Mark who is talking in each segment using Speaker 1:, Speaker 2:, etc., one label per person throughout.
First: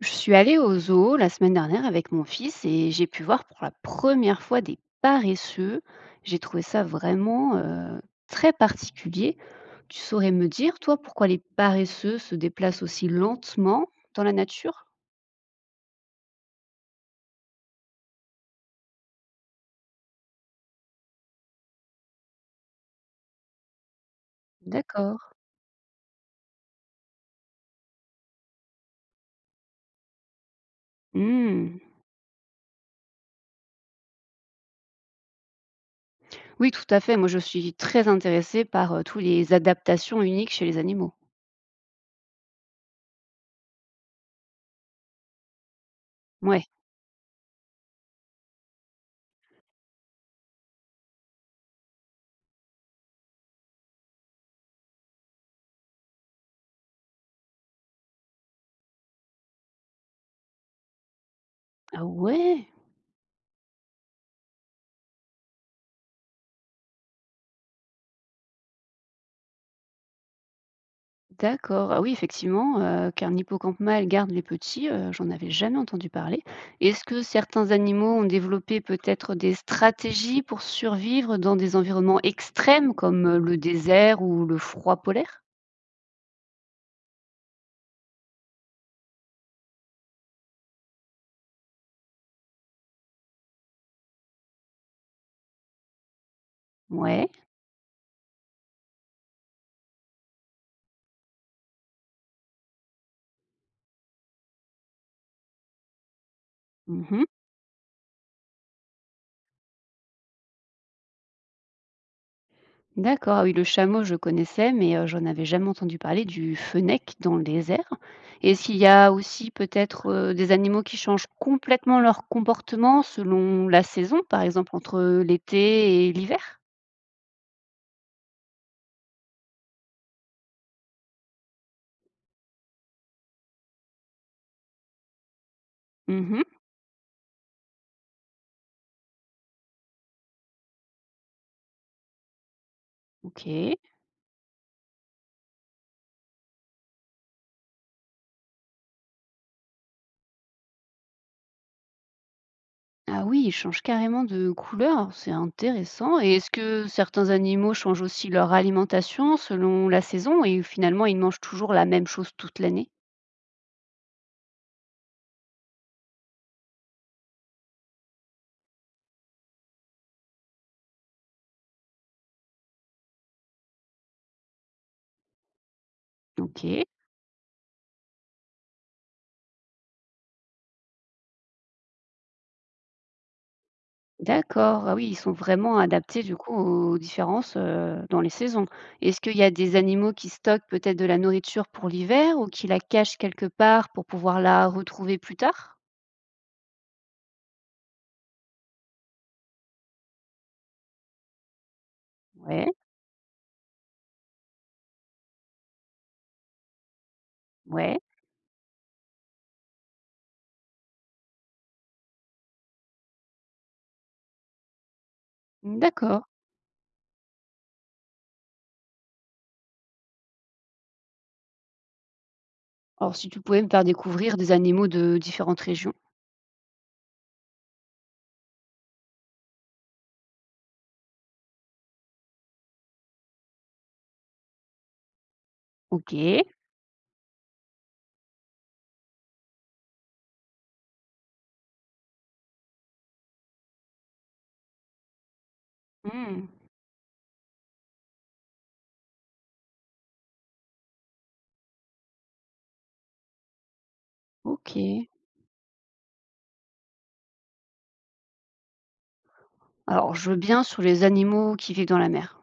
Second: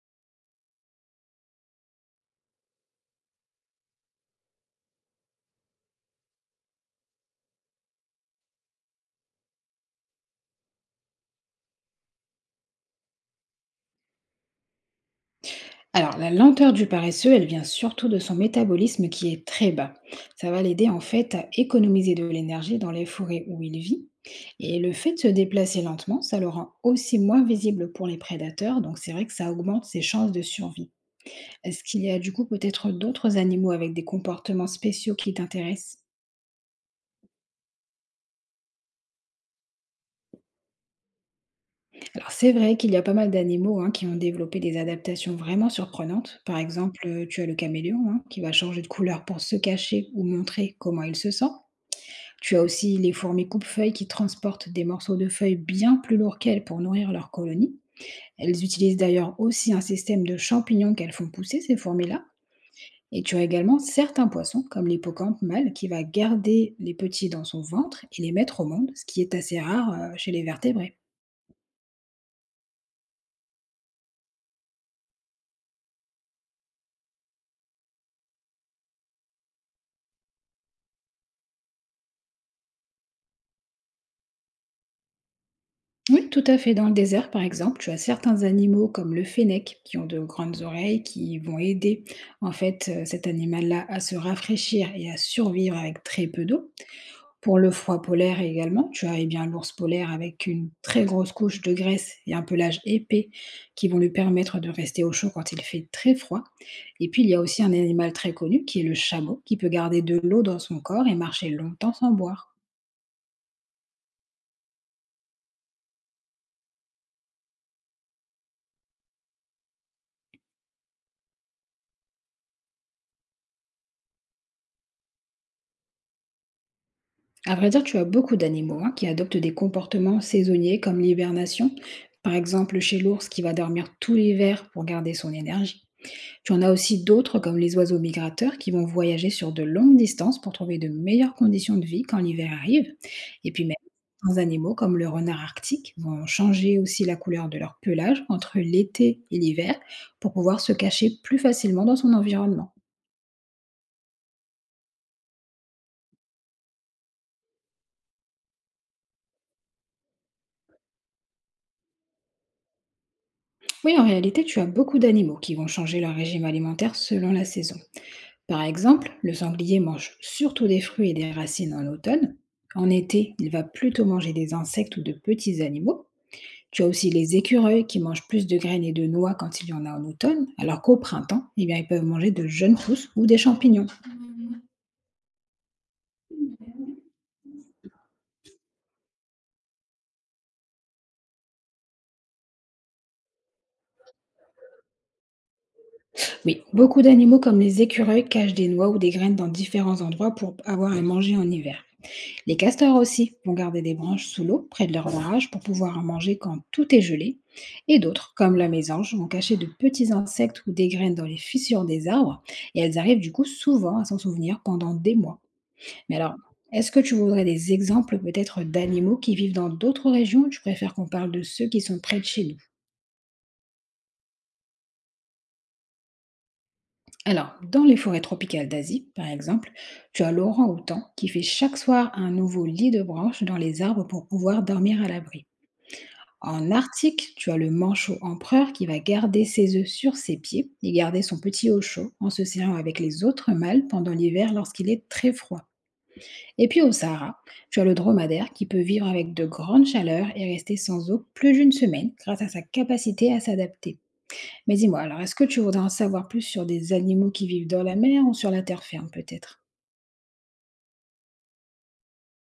Speaker 1: Je suis allée au zoo la semaine dernière avec mon fils et j'ai pu voir pour la première fois des paresseux. J'ai trouvé ça vraiment très particulier. Tu saurais me dire, toi, pourquoi les paresseux se déplacent aussi lentement dans la nature?
Speaker 2: Alors, la lenteur du paresseux, elle vient surtout de son métabolisme qui est très bas. Ça va l'aider en fait à économiser de l'énergie dans les forêts où il vit. Et le fait
Speaker 1: D'accord.
Speaker 2: de se déplacer lentement, ça le rend aussi moins visible pour les prédateurs, donc c'est vrai que ça augmente ses chances de survie.
Speaker 1: Hmm.
Speaker 2: Est-ce qu'il y a du coup peut-être d'autres animaux avec des comportements spéciaux qui t'intéressent?
Speaker 1: Oui, tout à fait. Moi, je suis très intéressée par toutes les adaptations uniques chez les animaux.
Speaker 2: Alors c'est vrai qu'il y a pas mal d'animaux hein, qui ont développé des adaptations vraiment surprenantes. Par
Speaker 1: Ouais.
Speaker 2: exemple, tu as le caméléon hein, qui va changer de couleur pour se cacher ou montrer comment il se sent. Tu as aussi les fourmis coupe-feuilles qui transportent des morceaux de feuilles bien plus lourds qu'elles pour nourrir leur colonie. Elles utilisent d'ailleurs aussi un système de champignons qu'elles font pousser, ces
Speaker 1: Ah
Speaker 2: fourmis-là.
Speaker 1: ouais.
Speaker 2: Et tu as également certains poissons, comme l'hippocampe mâle, qui va garder les petits dans son ventre et les mettre au monde, ce qui est assez rare, chez les vertébrés.
Speaker 1: D'accord. Ah oui, effectivement, qu'un hippocampe mâle garde les petits, j'en avais jamais entendu parler. Est-ce que certains animaux ont développé peut-être des stratégies pour survivre dans des environnements extrêmes comme, le désert ou le froid polaire?
Speaker 2: Oui, tout à fait. Dans le désert, par exemple, tu as certains animaux comme le fennec qui ont de grandes oreilles qui vont aider en fait, cet animal-là à se rafraîchir et à survivre avec très peu d'eau.
Speaker 1: Ouais.
Speaker 2: Pour le froid polaire également, tu as, eh bien, l'ours polaire avec une très grosse couche de graisse et un pelage épais qui vont lui permettre de rester au chaud quand il fait très froid. Et puis,
Speaker 1: Mmh.
Speaker 2: il y a aussi un animal très connu qui est le chameau, qui peut garder de l'eau dans son corps et marcher longtemps sans boire.
Speaker 1: D'accord. Ah oui, le chameau, je connaissais, mais, j'en avais jamais entendu parler du fennec dans le désert. Est-ce qu'il y a aussi peut-être, des animaux qui changent complètement leur comportement selon la saison, par exemple entre l'été et l'hiver?
Speaker 2: À vrai dire, tu as beaucoup d'animaux hein, qui adoptent des comportements saisonniers comme l'hibernation. Par exemple, chez l'ours qui va dormir tout l'hiver pour garder son énergie.
Speaker 1: Mmh.
Speaker 2: Tu en as aussi d'autres, comme les oiseaux migrateurs, qui vont voyager sur de longues distances pour trouver de meilleures conditions de vie quand l'hiver arrive. Et puis même,
Speaker 1: OK.
Speaker 2: certains animaux, comme le renard arctique, vont changer aussi la couleur de leur pelage entre l'été et l'hiver pour pouvoir se cacher plus facilement dans son environnement.
Speaker 1: Ah oui, ils changent carrément de couleur, c'est intéressant. Et est-ce que certains animaux changent aussi leur alimentation selon la saison et finalement ils mangent toujours la même chose toute l'année?
Speaker 2: Oui, en réalité, tu as beaucoup d'animaux qui vont changer leur régime alimentaire selon la saison. Par exemple, le sanglier mange surtout des fruits et des racines en automne. En été, il va plutôt manger des insectes ou de petits animaux. Tu
Speaker 1: OK,
Speaker 2: as aussi les écureuils qui mangent plus de graines et de noix quand il y en a en automne, alors qu'au printemps, eh bien, ils peuvent manger de jeunes pousses ou des champignons.
Speaker 1: d'accord. Ah oui, ils sont vraiment adaptés du coup aux différences dans les saisons. Est-ce qu'il y a des animaux qui stockent peut-être de la nourriture pour l'hiver ou qui la cachent quelque part pour pouvoir la retrouver plus tard?
Speaker 2: Oui, beaucoup d'animaux comme les écureuils cachent des noix ou des graines dans différents endroits pour avoir à manger en hiver. Les
Speaker 1: Ouais,
Speaker 2: castors aussi vont garder des branches sous l'eau près de leur barrage pour pouvoir en manger quand tout est gelé.
Speaker 1: ouais,
Speaker 2: Et d'autres, comme la mésange, vont cacher de petits insectes ou des graines dans les fissures des arbres et elles arrivent du coup souvent à s'en souvenir pendant des mois. Mais
Speaker 1: d'accord.
Speaker 2: alors, est-ce que tu voudrais des exemples peut-être d'animaux qui vivent dans d'autres régions ou tu préfères qu'on parle de ceux qui sont près de chez nous?
Speaker 1: Alors si tu pouvais me faire découvrir des animaux de différentes régions.
Speaker 2: Alors, dans les forêts tropicales d'Asie, par exemple, tu as l'orang-outan qui fait chaque soir un nouveau lit de branches dans les arbres pour pouvoir dormir à l'abri.
Speaker 1: OK.
Speaker 2: En Arctique, tu as le manchot empereur qui va garder ses œufs sur ses pieds et garder son petit au chaud en se serrant avec les autres mâles pendant l'hiver lorsqu'il est très froid.
Speaker 1: Hmm.
Speaker 2: Et puis au Sahara, tu as le dromadaire qui peut vivre avec de grandes chaleurs et rester sans eau plus d'une semaine grâce à sa capacité à s'adapter. Mais dis-moi,
Speaker 1: OK.
Speaker 2: alors est-ce que tu voudrais en savoir plus sur des animaux qui vivent dans la mer ou sur la terre ferme peut-être?
Speaker 1: Alors, je veux bien sur les animaux qui vivent dans la mer.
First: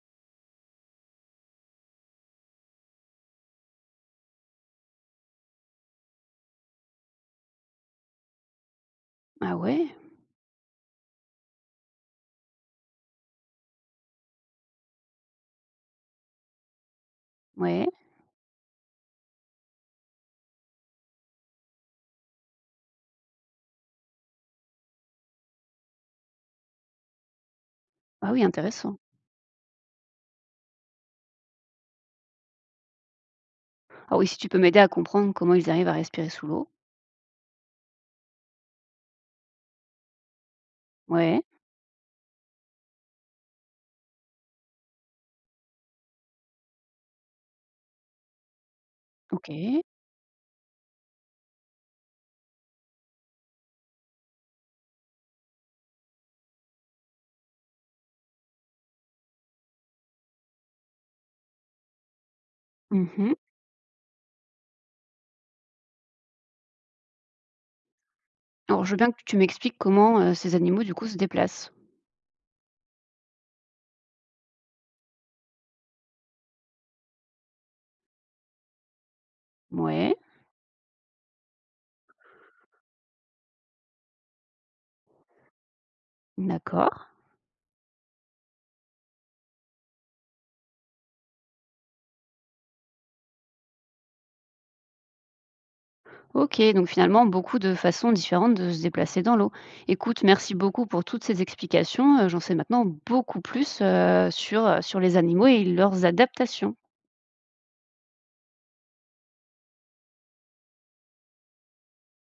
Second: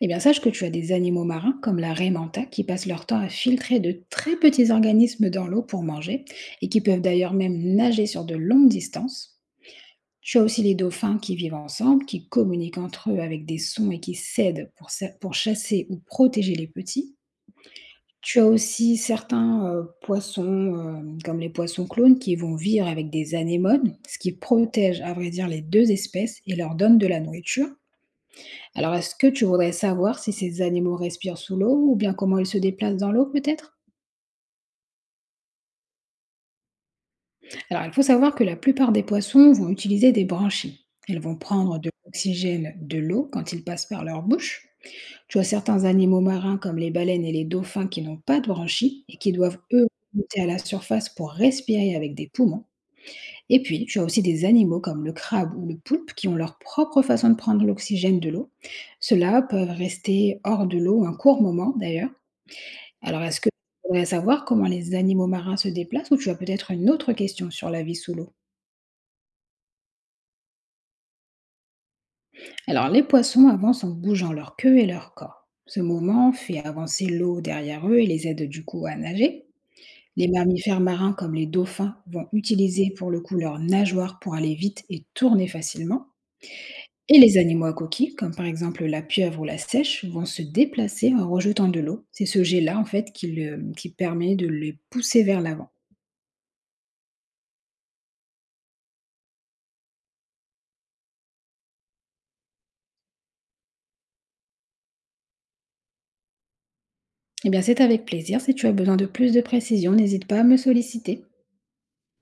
Speaker 2: Eh bien sache que tu as des animaux marins comme la raie manta qui passent leur temps à filtrer de très petits organismes dans l'eau pour manger et qui peuvent d'ailleurs même nager sur de longues distances.
Speaker 1: Ah ouais?
Speaker 2: Tu as aussi les dauphins qui vivent ensemble, qui communiquent entre eux avec des sons et qui s'aident pour, pour chasser ou protéger les petits.
Speaker 1: Ouais.
Speaker 2: Tu as aussi certains, poissons, comme les poissons clones qui vont vivre avec des anémones, ce qui protège à vrai dire les 2 espèces et leur donne de la nourriture.
Speaker 1: Ah oui,
Speaker 2: Alors
Speaker 1: intéressant.
Speaker 2: est-ce que tu voudrais savoir si ces animaux respirent sous l'eau ou bien comment ils se déplacent dans l'eau peut-être?
Speaker 1: Ah oui, si tu peux m'aider à comprendre comment ils arrivent à respirer sous l'eau.
Speaker 2: Alors il faut savoir que la plupart des poissons vont utiliser des branchies. Elles vont
Speaker 1: Ouais.
Speaker 2: prendre de l'oxygène de l'eau quand ils passent par leur bouche. Tu as certains animaux marins comme les baleines et les dauphins qui n'ont pas de branchies et qui doivent
Speaker 1: OK.
Speaker 2: eux monter à la surface pour respirer avec des poumons. Et puis, tu as aussi des animaux comme le crabe ou le poulpe qui ont leur propre façon de prendre l'oxygène de l'eau. Ceux-là peuvent rester hors de l'eau un court moment d'ailleurs. Alors,
Speaker 1: Mmh.
Speaker 2: est-ce que tu voudrais savoir comment les animaux marins se déplacent ou tu as peut-être une autre question sur la vie sous l'eau?
Speaker 1: Alors, je veux bien que tu m'expliques comment, ces animaux, du coup, se déplacent.
Speaker 2: Alors, les poissons avancent en bougeant leur queue et leur corps. Ce mouvement fait avancer l'eau derrière eux et les aide du coup à nager.
Speaker 1: Ouais,
Speaker 2: Les mammifères marins comme les dauphins vont utiliser pour le coup leurs nageoires pour aller vite et tourner facilement.
Speaker 1: d'accord.
Speaker 2: Et les animaux à coquilles, comme par exemple la pieuvre ou la seiche, vont se déplacer en rejetant de l'eau. C'est ce jet-là, en fait, qui, qui permet de les pousser vers l'avant.
Speaker 1: OK, donc finalement, beaucoup de façons différentes de se déplacer dans l'eau. Écoute, merci beaucoup pour toutes ces explications, j'en sais maintenant beaucoup plus, sur, sur les animaux et leurs adaptations.
Speaker 2: Eh bien, c'est avec plaisir. Si tu as besoin de plus de précision, n'hésite pas à me solliciter.